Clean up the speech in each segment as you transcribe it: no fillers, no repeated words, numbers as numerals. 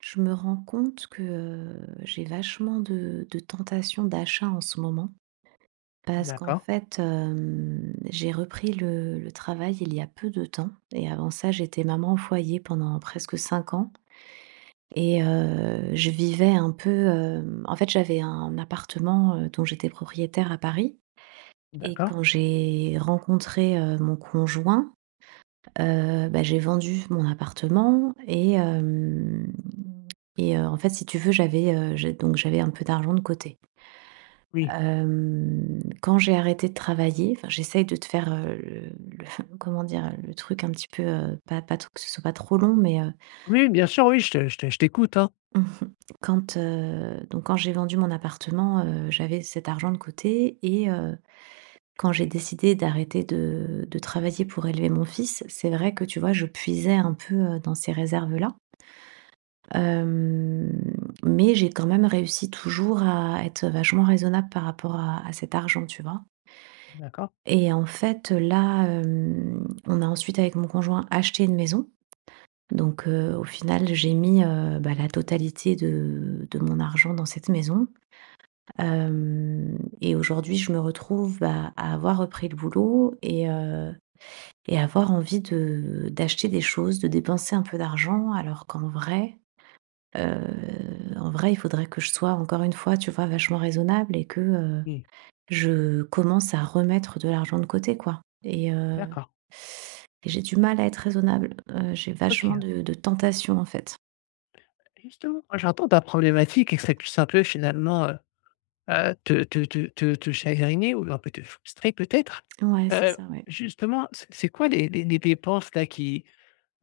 Je me rends compte que, j'ai vachement de tentations d'achat en ce moment parce qu'en D'accord, fait, j'ai repris le travail il y a peu de temps et avant ça, j'étais maman au foyer pendant presque 5 ans et je vivais un peu, en fait, j'avais un appartement, dont j'étais propriétaire à Paris et d'accord. quand j'ai rencontré, mon conjoint, bah, j'ai vendu mon appartement et hem et en fait, si tu veux, j'ai donc j'avais un peu d'argent de côté. Oui. Quand j'ai arrêté de travailler, enfin, j'essaye de te faire, le comment dire? Le truc un petit peu, pas trop, que ce soit pas trop long, mais, Oui, bien sûr, oui, je t'écoute, hein. quand, donc quand j'ai vendu mon appartement, j'avais cet argent de côté et quand j'ai décidé d'arrêter de travailler pour élever mon fils, c'est vrai que, tu vois, je puisais un peu, dans ces réserves-là. Hem, mais j'ai quand même réussi toujours à être vachement raisonnable par rapport à cet argent, tu vois? D'accord, Et en fait, là, on a ensuite avec mon conjoint acheté une maison. Donc, au final, j'ai mis, bah, la totalité de mon argent dans cette maison. Et aujourd'hui, je me retrouve, bah, à avoir repris le boulot et avoir envie de d'acheter des choses, de dépenser un peu d'argent alors qu'en vrai, Heu, en vrai, il faudrait que je sois encore une fois, tu vois, vachement raisonnable et que, oui, je commence à remettre de l'argent de côté, quoi, et d'accord. et j'ai du mal à être raisonnable. J'ai vachement OK. de tentations, en fait. Justement, moi, j'entends ta problématique et que ça puisse un peu finalement, te chagriner ou un peu te frustrer peut-être. Ouais, c'est heu, ça, ouais. Justement, c'est quoi les les dépenses là qui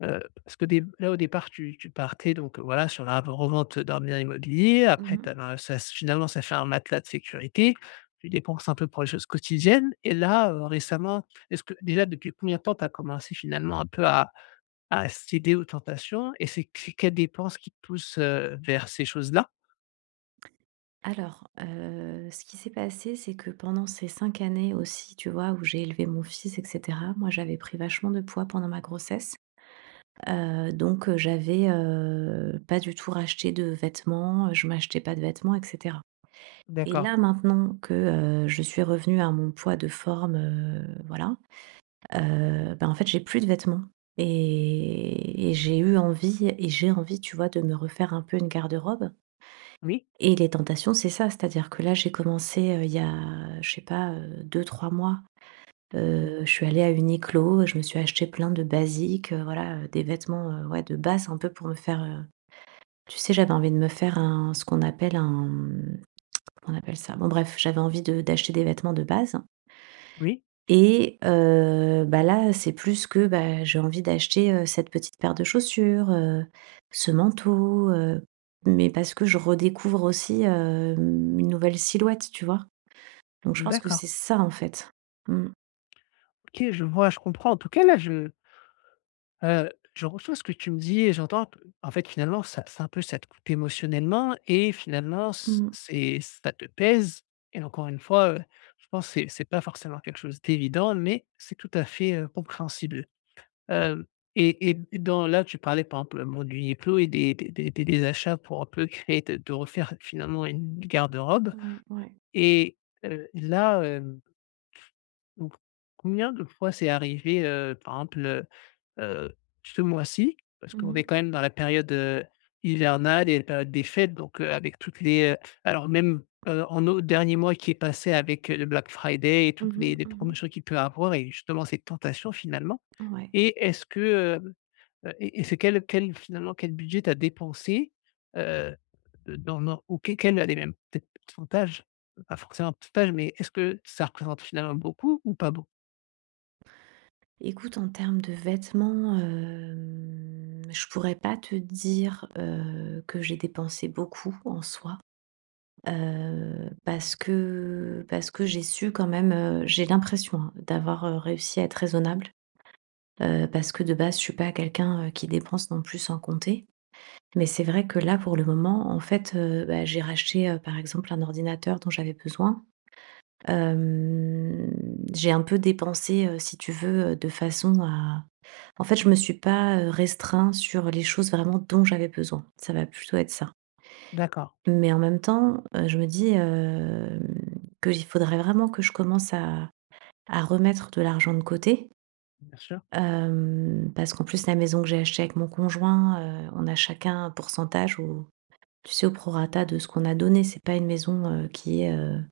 Heu, parce que dé là, au départ, tu partais donc voilà sur la revente d'un bien immobilier. Après Mmh. tu as ben, ça finalement, ça fait un matelas de sécurité. Tu dépenses un peu pour les choses quotidiennes et là, récemment, est-ce que déjà depuis combien de temps tu as commencé finalement un peu à céder aux tentations et c'est quelles dépenses qui te poussent, vers ces choses-là? Alors, ce qui s'est passé, c'est que pendant ces 5 années aussi, tu vois, où j'ai élevé mon fils et cetera, moi, j'avais pris vachement de poids pendant ma grossesse. J'avais, pas du tout racheté de vêtements, je m'achetais pas de vêtements etc. Et D'accord. là, maintenant que, je suis revenue à mon poids de forme, voilà, bah, en fait, j'ai plus de vêtements et j'ai eu envie et j'ai envie, tu vois, de me refaire un peu une garde-robe, Oui, et les tentations, c'est ça, c'est-à-dire que là, j'ai commencé, il y a, je sais pas, 2-3 mois, je suis allée à Uniqlo, je me suis acheté plein de basiques, voilà, des vêtements, ouais, de base un peu pour me faire, heu, tu sais, j'avais envie de me faire un, ce qu'on appelle un, on appelle ça? Bon bref, j'avais envie de d'acheter des vêtements de base, oui, et bah, là, c'est plus que, bah, j'ai envie d'acheter, cette petite paire de chaussures, ce manteau, mais parce que je redécouvre aussi, une nouvelle silhouette, tu vois? Donc je pense que d'accord. c'est ça, en fait. Mmh. OK, je vois, je comprends. En tout cas, là, je reçois ce que tu me dis et j'entends que en fait, finalement, ça c'est un peu ça te coupe émotionnellement et finalement c Mmh. c'est ça te pèse. Et encore une fois, je pense que c'est pas forcément quelque chose d'évident, mais c'est tout à fait, compréhensible. Hem Et dans là, tu parlais par exemple, bon, du Uniqlo et des achats pour un peu créer de refaire finalement une garde-robe. Ouais, ouais. Et là, donc combien de fois c'est arrivé, par exemple, heu, ce mois-ci, parce Mmh qu'on mh. est quand même dans la période, hivernale et la période des fêtes. Donc avec toutes les, alors même, en au dernier mois qui est passé avec, le Black Friday et toutes Mmh. les Mmh. promotions qu'il peut avoir et justement cette tentation finalement. Ouais. Et est-ce que, et c'est quel finalement quel budget tu as dépensé, heu, dans ou que quel allez même peut-être pourcentage? Pas forcément un pourcentage, mais est-ce que ça représente finalement beaucoup ou pas beaucoup. Écoute, en termes de vêtements, je pourrais pas te dire, que j'ai dépensé beaucoup en soi. Parce que j'ai su quand même, j'ai l'impression, hein, d'avoir, réussi à être raisonnable, parce que de base, je suis pas quelqu'un, qui dépense non plus sans compter. Mais c'est vrai que là, pour le moment, en fait, bah, j'ai racheté, par exemple, un ordinateur dont j'avais besoin. Hem, j'ai un peu dépensé, si tu veux, de façon à, en fait, je me suis pas, restreint sur les choses vraiment dont j'avais besoin. Ça va plutôt être ça. D'accord, Mais en même temps, je me dis, que il faudrait vraiment que je commence à remettre de l'argent de côté, bien sûr. Parce qu'en plus la maison que j'ai achetée avec mon conjoint, on a chacun un pourcentage au, tu sais, au prorata de ce qu'on a donné. C'est pas une maison, qui est,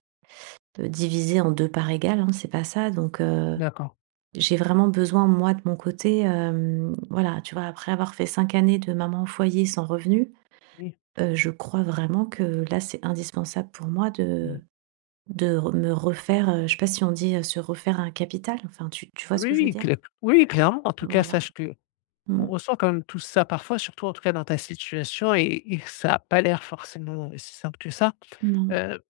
divisée en 2 parts égales, hein, c'est pas ça, donc D'accord. j'ai vraiment besoin, moi, de mon côté, voilà, tu vois? Après avoir fait 5 années de maman au foyer sans revenu, Oui. Je crois vraiment que là, c'est indispensable pour moi De re me refaire, je sais pas si on dit, se refaire un capital? Enfin, tu vois ce que Oui, je veux oui, dire? cl oui, oui, clairement. En tout cas, Voilà. sache que on Mmh. ressent quand même tous ça parfois, surtout en tout cas dans ta situation et ça a pas l'air forcément si simple que ça. Non. Heu,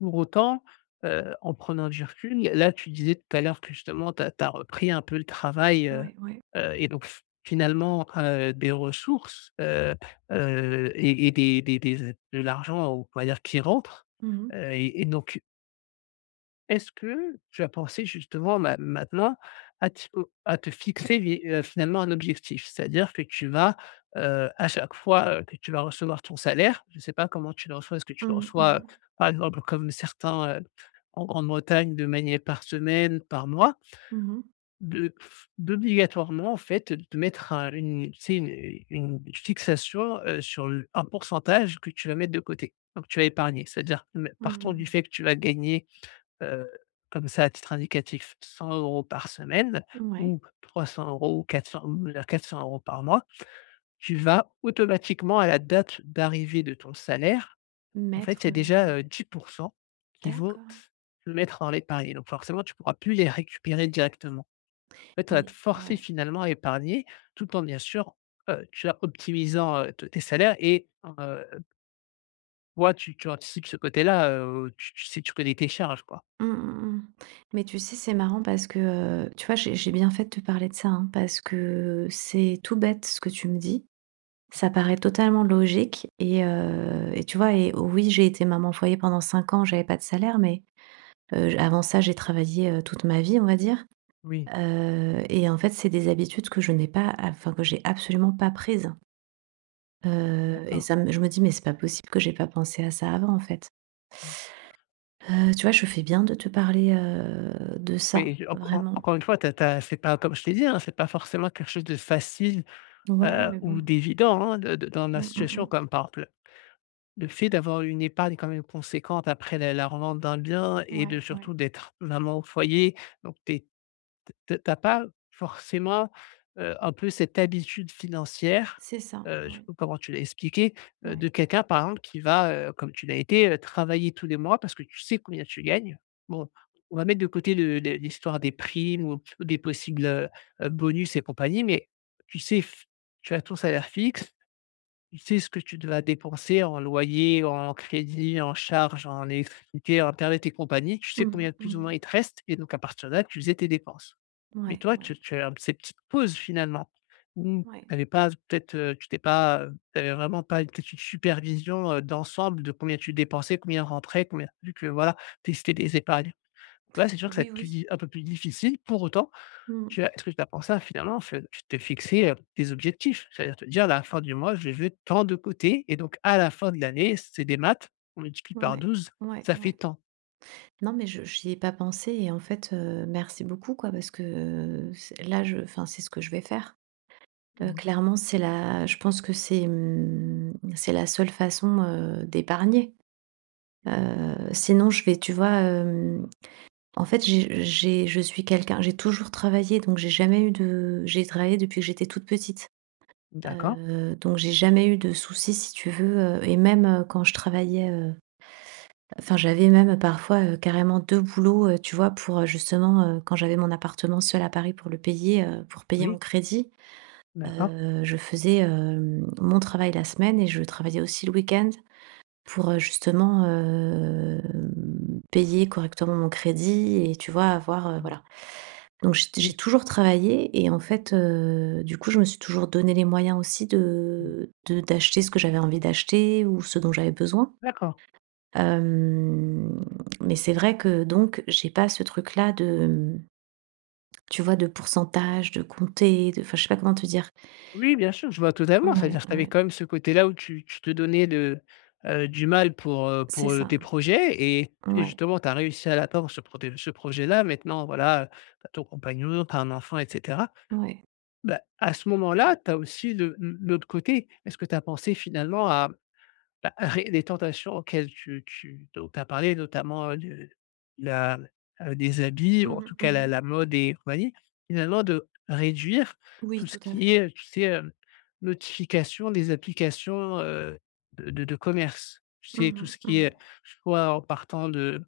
pour autant, en prenant du recul, là, tu disais tout à l'heure que justement, tu as repris un peu le travail. Ouais, ouais. Donc f finalement, des ressources. Et des de l'argent, on va dire qui rentre. Mmh mh. Et donc est-ce que tu as pensé justement ma maintenant à ti à te fixer vi finalement un objectif? C'est-à-dire que tu vas, à chaque fois, que tu vas recevoir ton salaire. Je ne sais pas comment tu le reçois, est-ce que tu Mmh le mh, reçois, mmh. par exemple comme certains, en Grande-Bretagne de manière par semaine, par mois? Mmh. De D'obligatoirement en fait, de te mettre un une tu sais, une fixation, sur le un pourcentage que tu vas mettre de côté, donc tu vas épargner. C'est-à-dire, me partons du Mmh. fait que tu vas gagner heu, comme ça à titre indicatif, 100 euros par semaine Ouais. ou 300 euros ou 400 ou la 400 € par mois. Tu vas automatiquement à la date d'arrivée de ton salaire, en fait, il y Mettre, a heu, déjà, 10 qui vont d'accord. se mettre dans l'épargne. Donc forcément, tu ne pourras plus les récupérer directement. En fait, ça va Mais te forcer ouais. finalement à épargner tout en bien sûr, tu vois, optimisant, te tes salaires et heu ouais, tu anticipes ce côté-là, tu sais, tu connais tes charges, quoi. Mmh mh, mmh. Mais tu sais, c'est marrant parce que, tu vois, j'ai bien fait de te parler de ça, hein, parce que c'est tout bête ce que tu me dis. Ça paraît totalement logique et tu vois et oui, j'ai été maman au foyer pendant 5 ans, j'avais pas de salaire, mais, j avant ça, j'ai travaillé, toute ma vie, on va dire, Oui, et en fait, c'est des habitudes que je n'ai pas, enfin, que j'ai absolument pas prises, et d'accord. ça me, je me dis: «Mais c'est pas possible que j'ai pas pensé à ça avant, en fait». Tu vois, je fais bien de te parler, de ça, Oui, je encore vraiment. encore une fois, t'as as c'est pas comme je t'ai dit, hein, c'est pas forcément quelque chose de facile, Ouais, mais bon. ou d'évident, hein, de dans la Mmh, mmh, mmh. situation comme par exemple, le fait d'avoir une épargne quand même conséquente après la revente d'un bien et de Ouais, surtout ouais. d'être maman au foyer. Donc tu as pas forcément, un peu cette habitude financière. C'est ça, Je sais oui. pas comment tu l'as expliqué, de Ouais. quelqu'un par exemple qui va, comme tu l'as été, travailler tous les mois parce que tu sais combien tu gagnes. Bon, on va mettre de côté le l'histoire des primes ou des possibles, bonus et compagnie. Mais tu sais f tu as ton salaire fixe, tu sais ce que tu vas dépenser en loyer, en crédit, en charges, en électricité, internet et compagnie. Tu Mmh sais mh, combien plus ou mmh. moins il te reste et donc à partir de là, tu faisais tes dépenses. Mais Ouais, toi, ouais, tu as ces petites pauses finalement, où ouais. tu avais pas peut-être, tu t'es pas, tu vraiment pas une petite supervision, d'ensemble de combien tu dépensais, combien rentrait, combien vu que voilà, tu es c'était des épargnes. Là, c'est sûr que ça Oui, te oui. dit un peu plus difficile. Pour autant, Mmh. tu as est-ce que tu as pensé à finalement f tu t'es fixé, des objectifs? C'est-à-dire te dire: «À la fin du mois, je veux tant de côté» et donc à la fin de l'année, c'est des maths, on multiplie par Ouais. 12, Ouais, ça fait ouais. tant. Non, mais je n'y ai pas pensé et en fait, merci beaucoup, quoi, parce que, c'est là, je, enfin, c'est ce que je vais faire. Mmh. Clairement, c'est la je pense que c'est, c'est la seule façon, d'épargner. Sinon je vais, tu vois, en fait, j'ai je suis quelqu'un, j'ai toujours travaillé, donc j'ai jamais eu de, j'ai travaillé depuis que j'étais toute petite. D'accord. Donc j'ai jamais eu de soucis si tu veux, et même, quand je travaillais, enfin, j'avais même parfois, carrément 2 boulots, tu vois? Pour, justement, quand j'avais mon appartement seul à Paris pour le payer, pour payer mon Oui. crédit, D'accord. Je faisais, mon travail la semaine et je travaillais aussi le week-end pour, justement, payer correctement mon crédit et tu vois? Avoir, Mmh. voilà. Donc j'ai toujours travaillé et en fait, du coup, je me suis toujours donné les moyens aussi Oui. De d'acheter ce que j'avais envie d'acheter ou ce dont j'avais besoin. D'accord. Hem, mais c'est vrai que donc j'ai pas ce truc-là de, tu vois, de pourcentage, de compter, de, enfin, je sais pas comment te dire. Oui, bien sûr, je vois totalement. Ouais, C'est-à-dire que tu avais ouais, quand même ce côté-là où tu te donnais le, du mal c'est pour, ça. tes projets et Ouais, justement tu as réussi à l'atteindre ce projet-là. Maintenant voilà, tu as ton compagnon, tu as un enfant, et cetera. ouais. Bah, à ce moment-là, tu as aussi le l'autre côté. Est-ce que tu as pensé finalement à Bah, ré les tentations auxquelles tu dont tu as parlé, notamment, le la les habits ou Mmh en mh, tout cas la mmh. la mode et compagnie, finalement de réduire Oui, tout ce tout à fait. qui est, tu sais, notification des applications, de commerce. Tu Mmh sais, tout mh, ce qui mmh. est soit en partant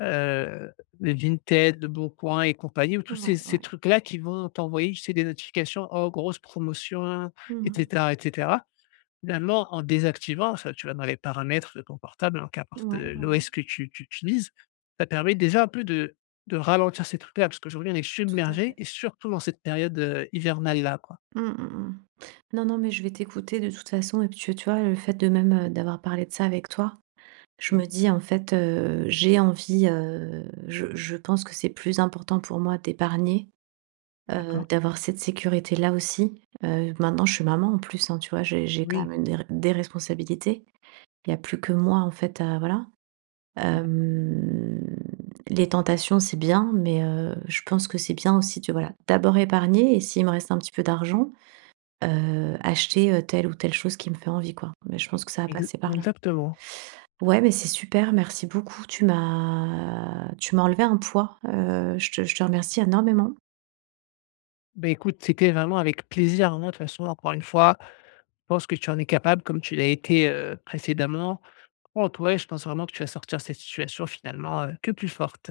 heu, de Vinted, de Boncoin et compagnie, ou tous ces Ouais, ces ouais. trucs-là qui vont t'envoyer, tu sais, des notifications: «Oh, grosse promotion», et Mmh. cetera, et cetera. Finalement, en désactivant ça, tu vas dans les paramètres de ton portable, hein, qu'importe, Ouais, ouais, ouais, l'OS que tu utilises, ça permet déjà un peu de ralentir ces trucs-là, parce qu'aujourd'hui, on est tout à submergés fait. et surtout dans cette période, hivernale-là, quoi. Mmh mh, mmh. Non, non, mais je vais t'écouter de toute façon et puis tu vois, le fait de même, d'avoir parlé de ça avec toi, je me Mmh, dis en fait, j'ai envie, je pense que c'est plus important pour moi d'épargner, d'accord. d'avoir cette sécurité-là aussi. Maintenant je suis maman en plus, hein, tu vois? J'ai quand Oui. même une, des responsabilités. Il y a plus que moi en fait à, voilà. Bah, Hem, les tentations c'est bien, mais je pense que c'est bien aussi de, voilà, d'abord épargner et s'il me reste un petit peu d'argent, acheter, telle ou telle chose qui me fait envie, quoi. Mais je pense que ça va ex passer par là. exactement. Ouais, mais c'est super, merci beaucoup. Tu m'as enlevé un poids, je te remercie énormément. Ben écoute, c'était vraiment avec plaisir, hein, de toute façon, encore une fois, je pense que tu en es capable comme tu l'as été, précédemment. En toi je pense vraiment que tu vas sortir de cette situation finalement, que plus forte.